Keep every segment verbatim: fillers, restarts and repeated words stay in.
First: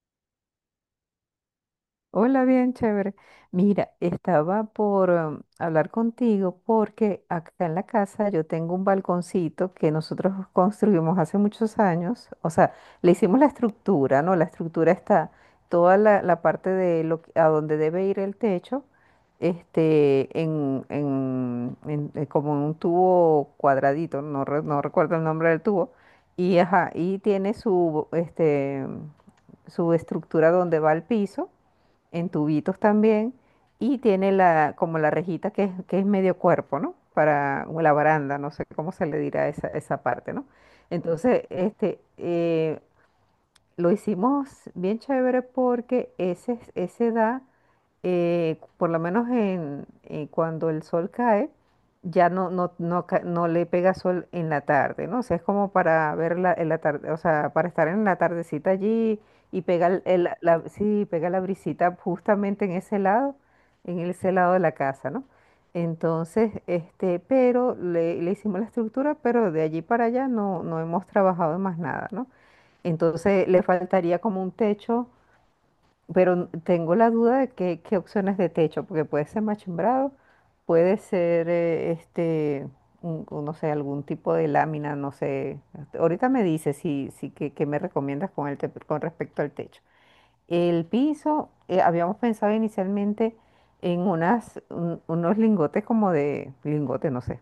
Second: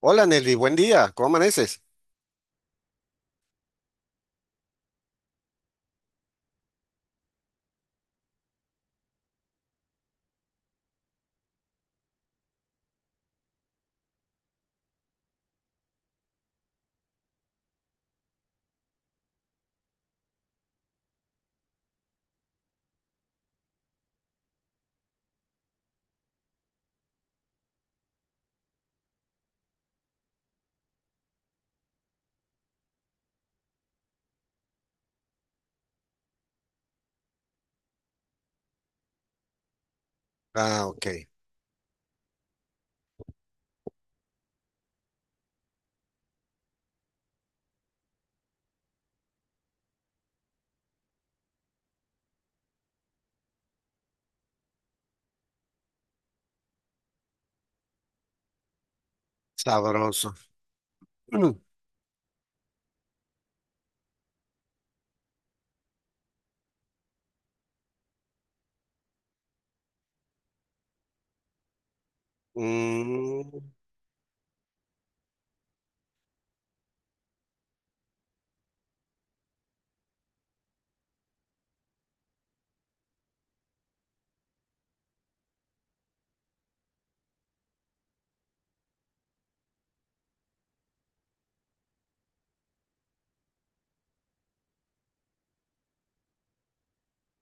Hola Nelly, buen día, ¿cómo amaneces? Hola, bien chévere. Mira, estaba por um, hablar contigo porque acá en la casa yo tengo un balconcito que nosotros construimos hace muchos años. O sea, le hicimos la estructura, ¿no? La estructura está toda la, la parte de lo que- a donde debe ir el techo, este, en, en- en- eh, como en un tubo cuadradito, no, re- no recuerdo el nombre del tubo. Y, ajá, y tiene su, este, su estructura donde va el piso en tubitos también, y tiene la, como la rejita que es, que es medio cuerpo, ¿no? Para o la baranda, no sé cómo se le dirá esa, esa parte, ¿no? Ah, ok, Entonces, este, eh, lo hicimos bien chévere porque ese, ese da, eh, por lo menos en, eh, cuando el sol cae, ya no, no, no, ca- no le pega sol en la tarde, ¿no? O sea, es como para ver la, en la tarde, o sea, para estar en la tardecita allí y pegar el, el- sabroso. la, sí, pega la Mm. brisita justamente en ese lado, en ese lado de la casa, ¿no? Entonces, este, pero le, le hicimos la estructura, pero de allí para allá no, no hemos trabajado en más nada, ¿no? Entonces Mm. le faltaría como un techo, pero tengo la duda de qué, qué opciones de techo, porque puede ser machimbrado, puede ser eh, este, un- un, no sé, algún tipo de lámina, no sé. Ahorita me dice si, si qué, qué me recomiendas con el te- con respecto al techo. El piso, eh, habíamos pensado inicialmente en unas, un- unos lingotes como de, lingotes, no sé,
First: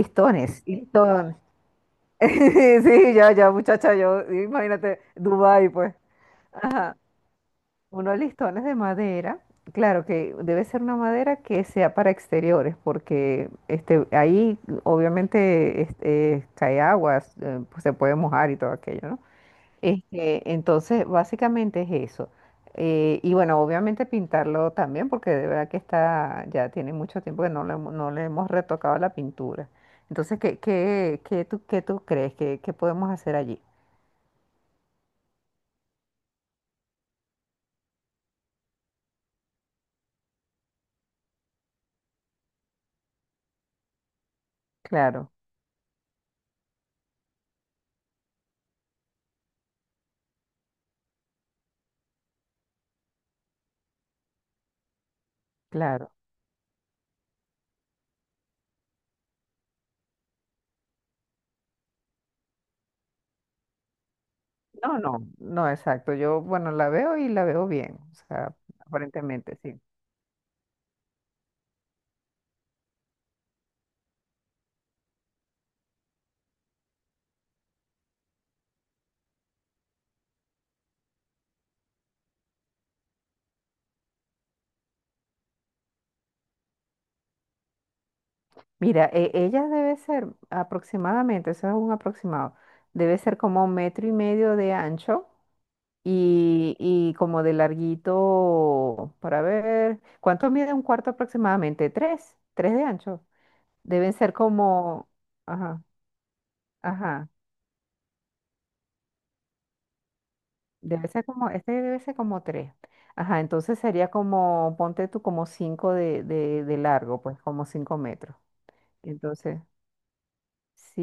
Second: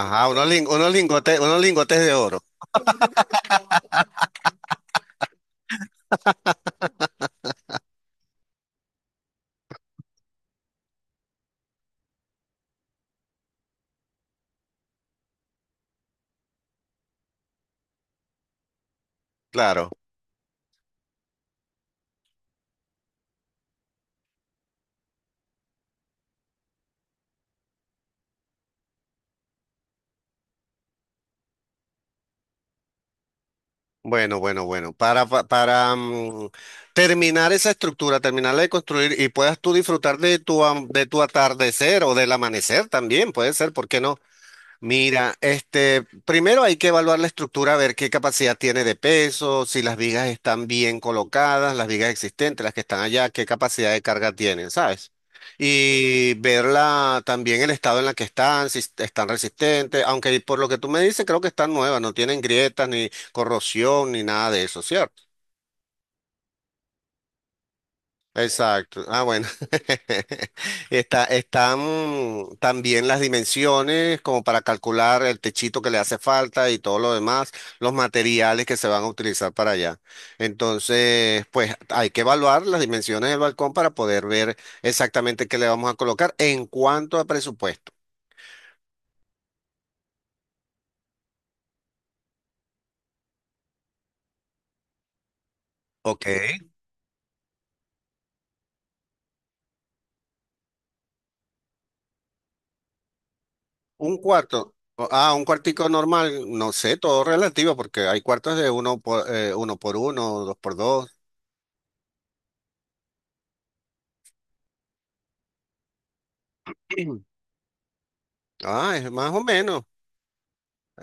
Ajá, unos, lin- unos listones. lingotes, unos lingotes de oro, Sí, ya, ya, muchacha, yo, imagínate, Dubái, pues. Ajá. Unos listones de madera, claro que debe ser una madera que sea para exteriores, porque este, ahí obviamente este, cae agua, eh, pues se puede mojar y todo aquello, ¿no? claro. Este, entonces, básicamente es eso. Eh, y bueno, obviamente pintarlo también, porque de verdad que está, ya tiene mucho tiempo que no le, hemos- no le hemos retocado la pintura. Entonces, ¿qué, qué, qué tú, qué tú crees que, que podemos hacer allí? Bueno, bueno, bueno, para, pa- para, mm, terminar esa estructura, terminarla de construir y puedas tú disfrutar de tu, am- de tu atardecer o del amanecer también, puede ser, ¿por qué no? Claro, Mira, este, primero hay que evaluar la estructura, ver qué capacidad tiene de peso, si las vigas están bien colocadas, las vigas existentes, las que están allá, qué capacidad de carga tienen, ¿sabes? claro. Y ver la- también el estado en la que están, si est- están resistentes, aunque por lo que tú me dices, creo que están nuevas, no tienen grietas, ni corrosión, ni nada de eso, No, ¿cierto? no, no, exacto. Yo, bueno, la veo y la veo bien. O sea, Exacto. Ah, bueno. aparentemente, sí. Está, están también las dimensiones como para calcular el techito que le hace falta y todo lo demás, los materiales que se van a utilizar para allá. Entonces, pues hay que evaluar las dimensiones del balcón para poder ver exactamente qué le vamos a colocar en cuanto a presupuesto. Mira, e- ella debe ser aproximadamente, eso es un aproximado, debe ser como un metro y medio de ancho Ok. y, y como de larguito, para ver, ¿cuánto mide un cuarto aproximadamente? Tres, tres de ancho. Deben Un ser cuarto. o- como, Ah, un ajá, cuartico normal, no sé, todo ajá. relativo, porque hay cuartos de uno por, eh, uno por uno, dos por dos. Debe ser como, este debe ser como tres. Ajá, entonces sería como, ponte tú como cinco de, de, de largo, pues como cinco metros. Ah, es más o Entonces, menos.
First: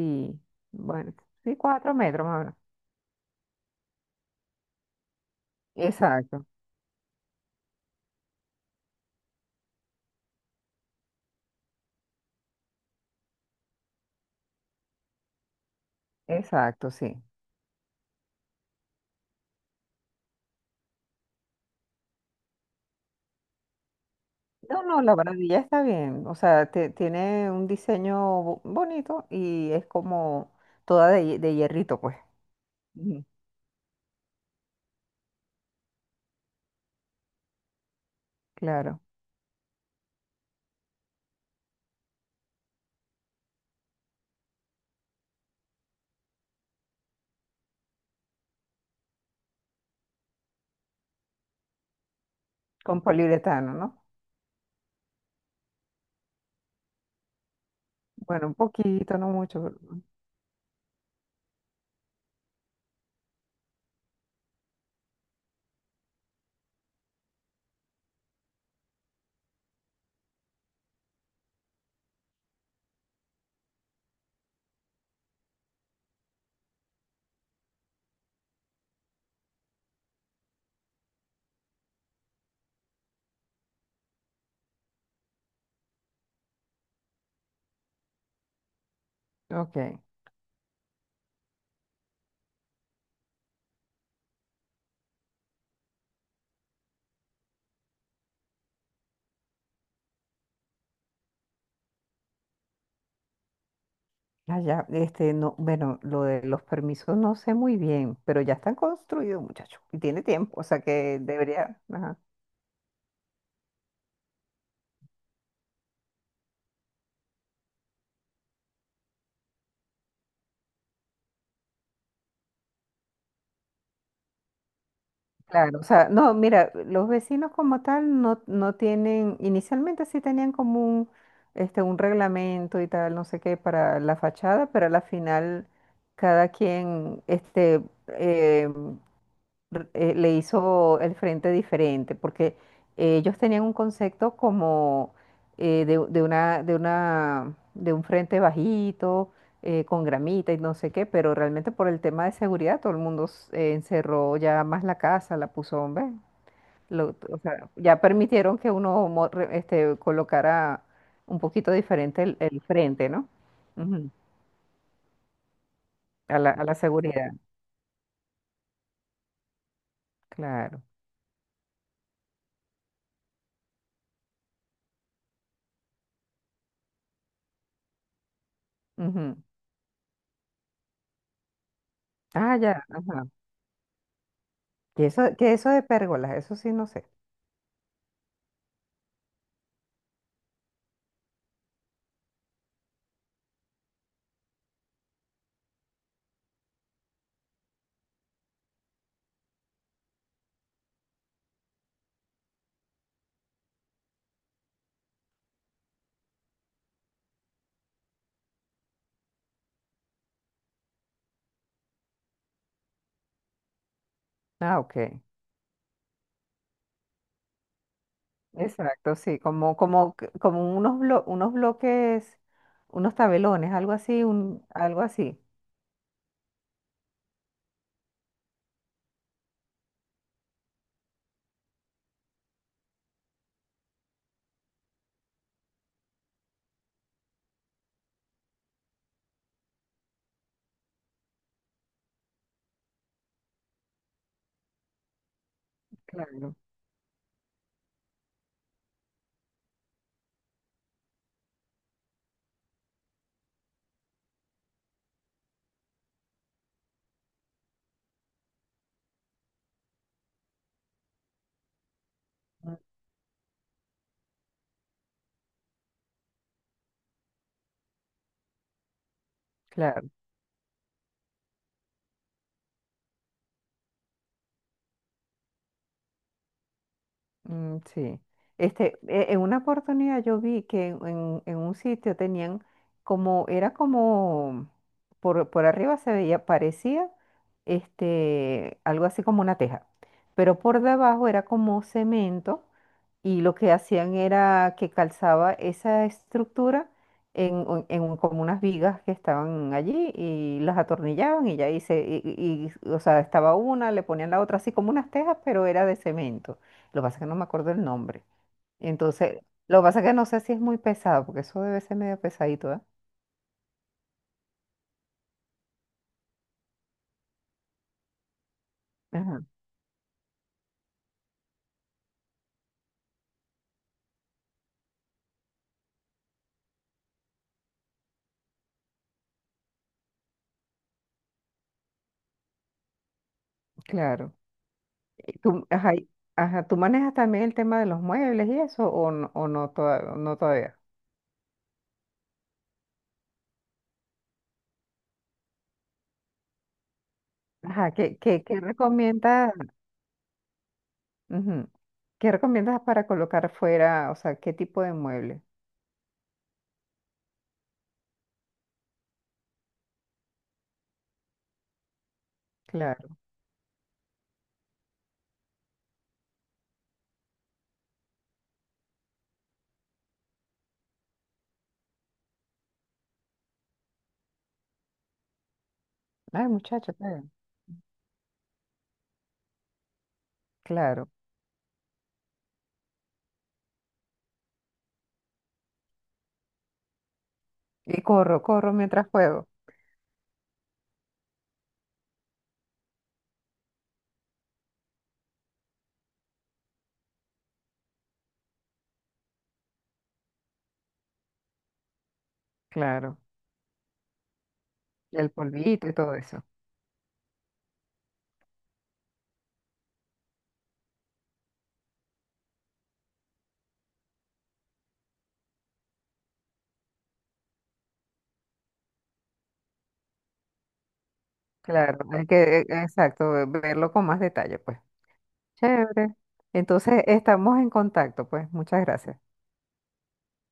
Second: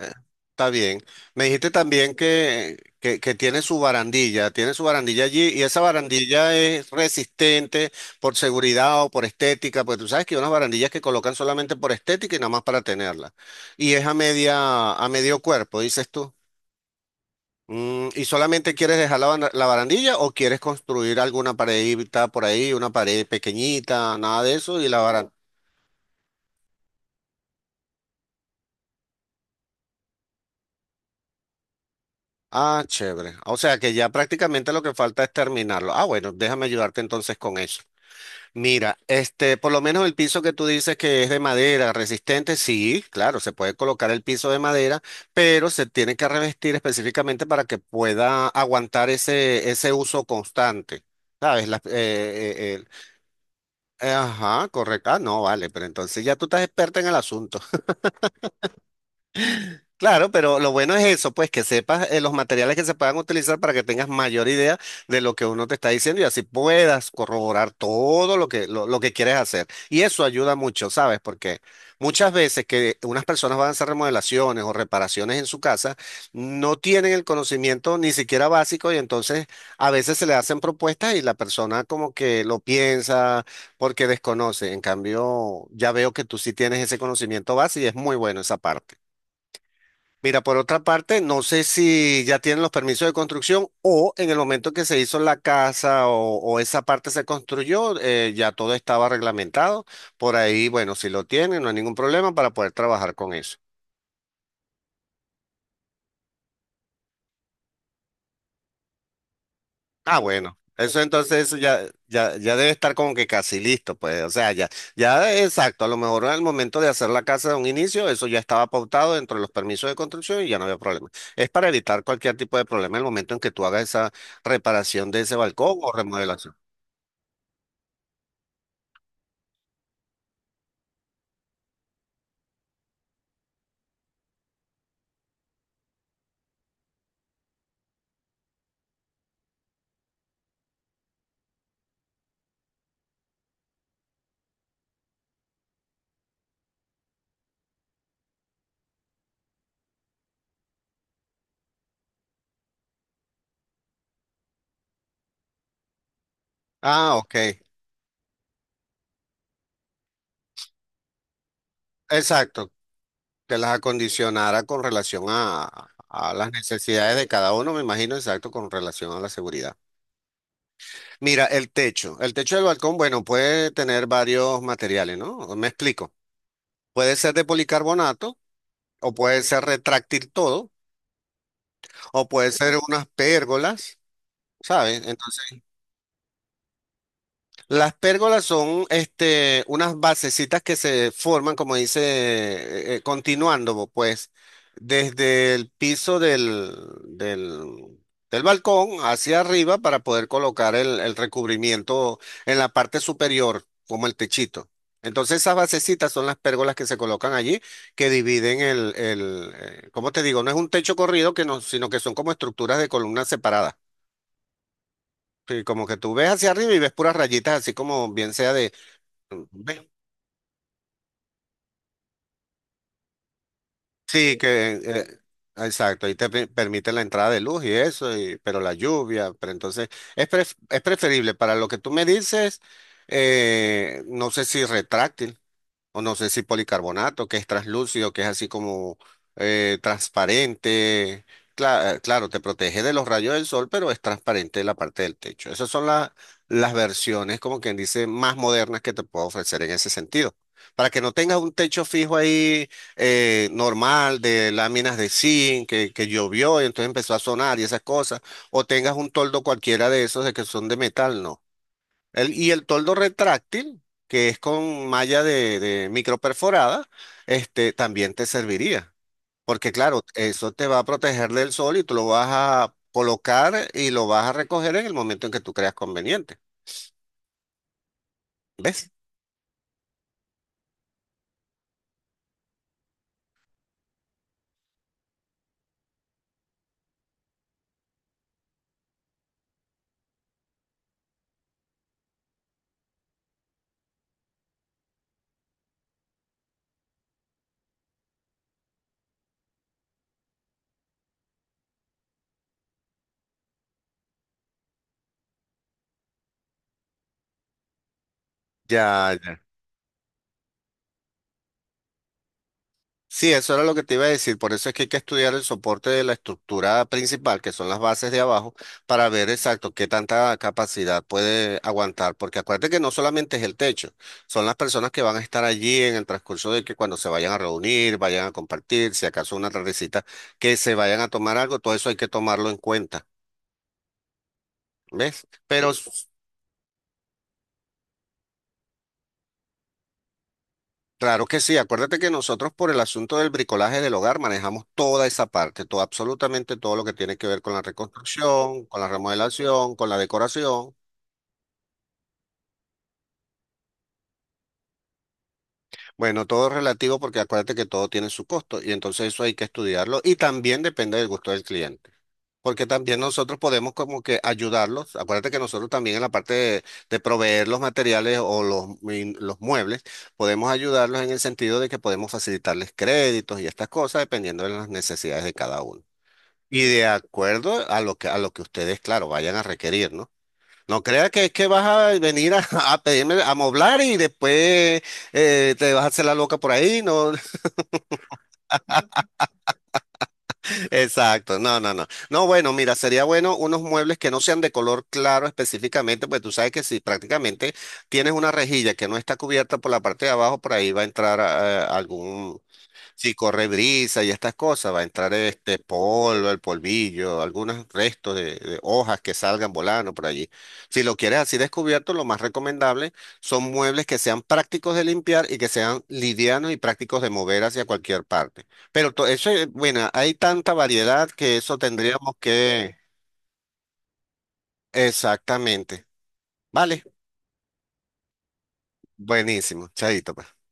Eh, Está bien. bueno, Me sí, dijiste cuatro también metros más o menos. que, que, que tiene su barandilla, tiene su barandilla allí y esa Exacto, barandilla es resistente por seguridad o por estética, porque tú sabes que hay unas barandillas que colocan solamente por estética y nada más para tenerla. Y es a media, a medio cuerpo, dices tú. exacto, sí. Mm, ¿y solamente quieres dejar la, bana- la barandilla o quieres construir alguna paredita por ahí, una pared pequeñita, nada de eso No, y la no, la barandilla? barandilla está bien. O sea, te- tiene un diseño bo- bonito y es como toda de, hie- de hierrito, pues. Ah, Ujú, chévere. O sea que ya prácticamente lo que falta es terminarlo. Ah, bueno, déjame ayudarte entonces con eso. Mira, claro, este, por lo menos el piso que tú dices que es de madera resistente, sí, claro, se puede colocar el piso de madera, pero se tiene que revestir específicamente para que pueda aguantar ese, ese uso constante. ¿Sabes? Las- eh, eh, eh, con poliuretano, ¿no? el- ajá, correcto. Ah, no, vale, pero entonces ya tú estás experta en el asunto. Bueno, un poquito, no mucho, pero... Claro, pero lo bueno es eso, pues que sepas eh, los materiales que se puedan utilizar para que tengas mayor idea de lo que uno te está diciendo y así puedas corroborar todo lo que, lo, lo que quieres hacer. Y eso ayuda mucho, ¿sabes? Porque muchas veces que unas personas van a hacer remodelaciones o reparaciones en su casa, no tienen el conocimiento ni siquiera básico y entonces a veces se le hacen propuestas y la persona como que lo piensa porque desconoce. En cambio, ya veo que tú sí tienes ese conocimiento base y es muy bueno esa parte. Ok. Mira, por otra parte, no sé si ya tienen los permisos de construcción o en el momento que se hizo la casa o, o esa parte se construyó, eh, ya todo estaba reglamentado. Por ahí, bueno, si lo tienen, no hay ningún problema para poder trabajar con eso. Ah, ya, este, no, bueno, lo de los permisos no sé muy bien, pero ya están construidos, muchachos, y Ah, tiene bueno, tiempo, o sea eso que entonces eso debería, ya, ajá. ya, ya debe estar como que casi listo, pues, o sea, ya, ya exacto, a lo mejor al momento de hacer la casa de un inicio, eso ya estaba pautado dentro de los permisos de construcción y ya no había problema. Es para evitar cualquier tipo de problema en el momento en que tú hagas esa reparación de ese balcón Claro, o o sea, no, remodelación. mira, los vecinos como tal no, no tienen, inicialmente sí tenían como un, este, un reglamento y tal, no sé qué, para la fachada, pero a la final cada quien, este, em, r- eh, le hizo el frente diferente, porque eh, ellos tenían un concepto como eh, de, de una, de una, de un frente bajito, eh, con gramita y no sé qué, pero realmente por el tema de seguridad todo el mundo s- eh, encerró ya más la casa, la puso, ¿ves? Lo- Ah, ok, O sea, ya permitieron que uno mo- re- este, colocara un poquito diferente el, el exacto, frente, ¿no? que las Ujú. acondicionara con relación a, a A las la, a la necesidades de seguridad, cada uno, me imagino, exacto, con relación a la seguridad. claro. Mira, el techo. El techo del balcón, bueno, puede tener varios materiales, ¿no? Me explico. Puede ser de policarbonato, o Ujú. puede ser retráctil todo, o puede Ah, ser ya, unas ajá. pérgolas, ¿sabes? ¿Qué eso, qué eso de pérgolas? Eso sí, no sé. Las pérgolas son este, unas basecitas que se forman, como dice, eh, eh, continuando, pues, desde el piso del, del, del balcón hacia arriba para poder colocar el, el recubrimiento en la parte superior, como el techito. Entonces, esas basecitas son las pérgolas que se colocan allí, que dividen el, el eh, ¿cómo te digo? No es un techo corrido, que no, sino que son como estructuras de columnas separadas. Ah, ok. Sí, como que tú ves hacia arriba y ves puras rayitas, así como bien sea. Ve. Exacto, sí, como, como, que- como unos, blo- unos bloques, unos tabelones, algo así, Sí, un, que algo eh, así. exacto, ahí te pe- permite la entrada de luz y eso, y- pero la lluvia, pero entonces es, pref- es preferible para lo que tú me dices, eh, no sé si retráctil. O no sé si policarbonato, que es translúcido, que es así como eh, transparente. Cla- eh, claro, te protege de los rayos del sol, pero es transparente la parte del techo. Esas son la- Claro. las versiones, como quien dice, más modernas que te puedo ofrecer en ese sentido. Para que no tengas un techo fijo ahí eh, normal de láminas de zinc que, que llovió y entonces empezó a sonar y esas cosas, o tengas un toldo cualquiera de esos de que son de metal, no. El- y el Mm, toldo retráctil, que es con malla de, de microperforada, este, también te serviría. Porque claro, claro. eso te va a proteger del sol y tú lo vas a colocar y lo vas a recoger en el momento en que tú creas conveniente. Mm, sí. ¿Ves? Este, e- en una oportunidad yo vi que en, en- en un sitio tenían como, era como, por, por arriba se veía, parecía este, algo así como una teja, pero por debajo era como cemento y lo que hacían era que calzaba esa estructura en, un- en un- como unas vigas que estaban allí y las atornillaban y ya hice, y, y- y, o sea, estaba una, le ponían la otra así como unas tejas, pero era de cemento. Lo que pasa es que no me acuerdo el nombre. Ya, ya. Entonces, lo que pasa es que no sé si es muy pesado, porque eso debe ser medio pesadito, ¿eh? Sí, eso era lo que te iba a decir. Por eso es que hay que estudiar el soporte de la estructura principal, que son las bases de abajo, para ver Ajá, exacto qué tanta capacidad puede aguantar. Porque acuérdate que no solamente es el techo, son las personas que van a estar allí en el transcurso de que cuando se vayan a reunir, vayan a compartir, si acaso una tardecita, que se vayan a tomar algo, todo eso hay que tomarlo en cuenta. claro. ¿Ves? Y tú, Pero sí. ajá, y... ajá, ¿tú manejas también el tema de los muebles y eso o no, o no, toda- no todavía? Claro que sí, acuérdate que nosotros por el asunto del bricolaje del hogar manejamos toda esa parte, todo, absolutamente todo lo que tiene que ver con la Ajá, ¿qué, qué, qué reconstrucción, con la recomiendas? remodelación, con la decoración. Ujú, ¿qué recomiendas para colocar fuera? O sea, ¿qué tipo de mueble? Bueno, todo es relativo porque acuérdate que todo tiene su costo y entonces eso hay que estudiarlo y también depende del gusto del cliente. Porque también Claro. nosotros podemos como que ayudarlos. Acuérdate que nosotros también en la parte de, de proveer los materiales o los, mui- los muebles, podemos ayudarlos en el sentido de que podemos facilitarles créditos y estas cosas dependiendo de las necesidades de cada uno. Ay, Y de muchacho, está... acuerdo a lo que, a lo que ustedes, claro, vayan a requerir, ¿no? No Claro. crea que es que vas a venir a, a pedirme a moblar y después eh, te vas a hacer la loca por ahí, ¿no? Y corro, corro mientras puedo. Exacto, no, no, no. No, bueno, mira, sería bueno unos muebles que no sean de color claro específicamente, pues tú sabes que si prácticamente tienes una rejilla que no está cubierta por la parte de abajo, por ahí va a entrar eh, algún, si Claro. corre brisa y estas cosas, va a entrar Y el este polvito y todo polvo, el eso. polvillo, algunos restos de, de hojas que salgan volando por allí. Si lo quieres así descubierto, lo más recomendable son muebles que sean prácticos de limpiar y que sean livianos y prácticos de mover hacia cualquier parte. Pero to- eso, es- bueno, hay tanta variedad que eso Claro. tendríamos Hay que, eh, que... exacto, verlo con más detalle, pues. Exactamente. Chévere. Vale, Entonces, estamos en contacto, pues. Muchas gracias. buenísimo. Chaito, pues.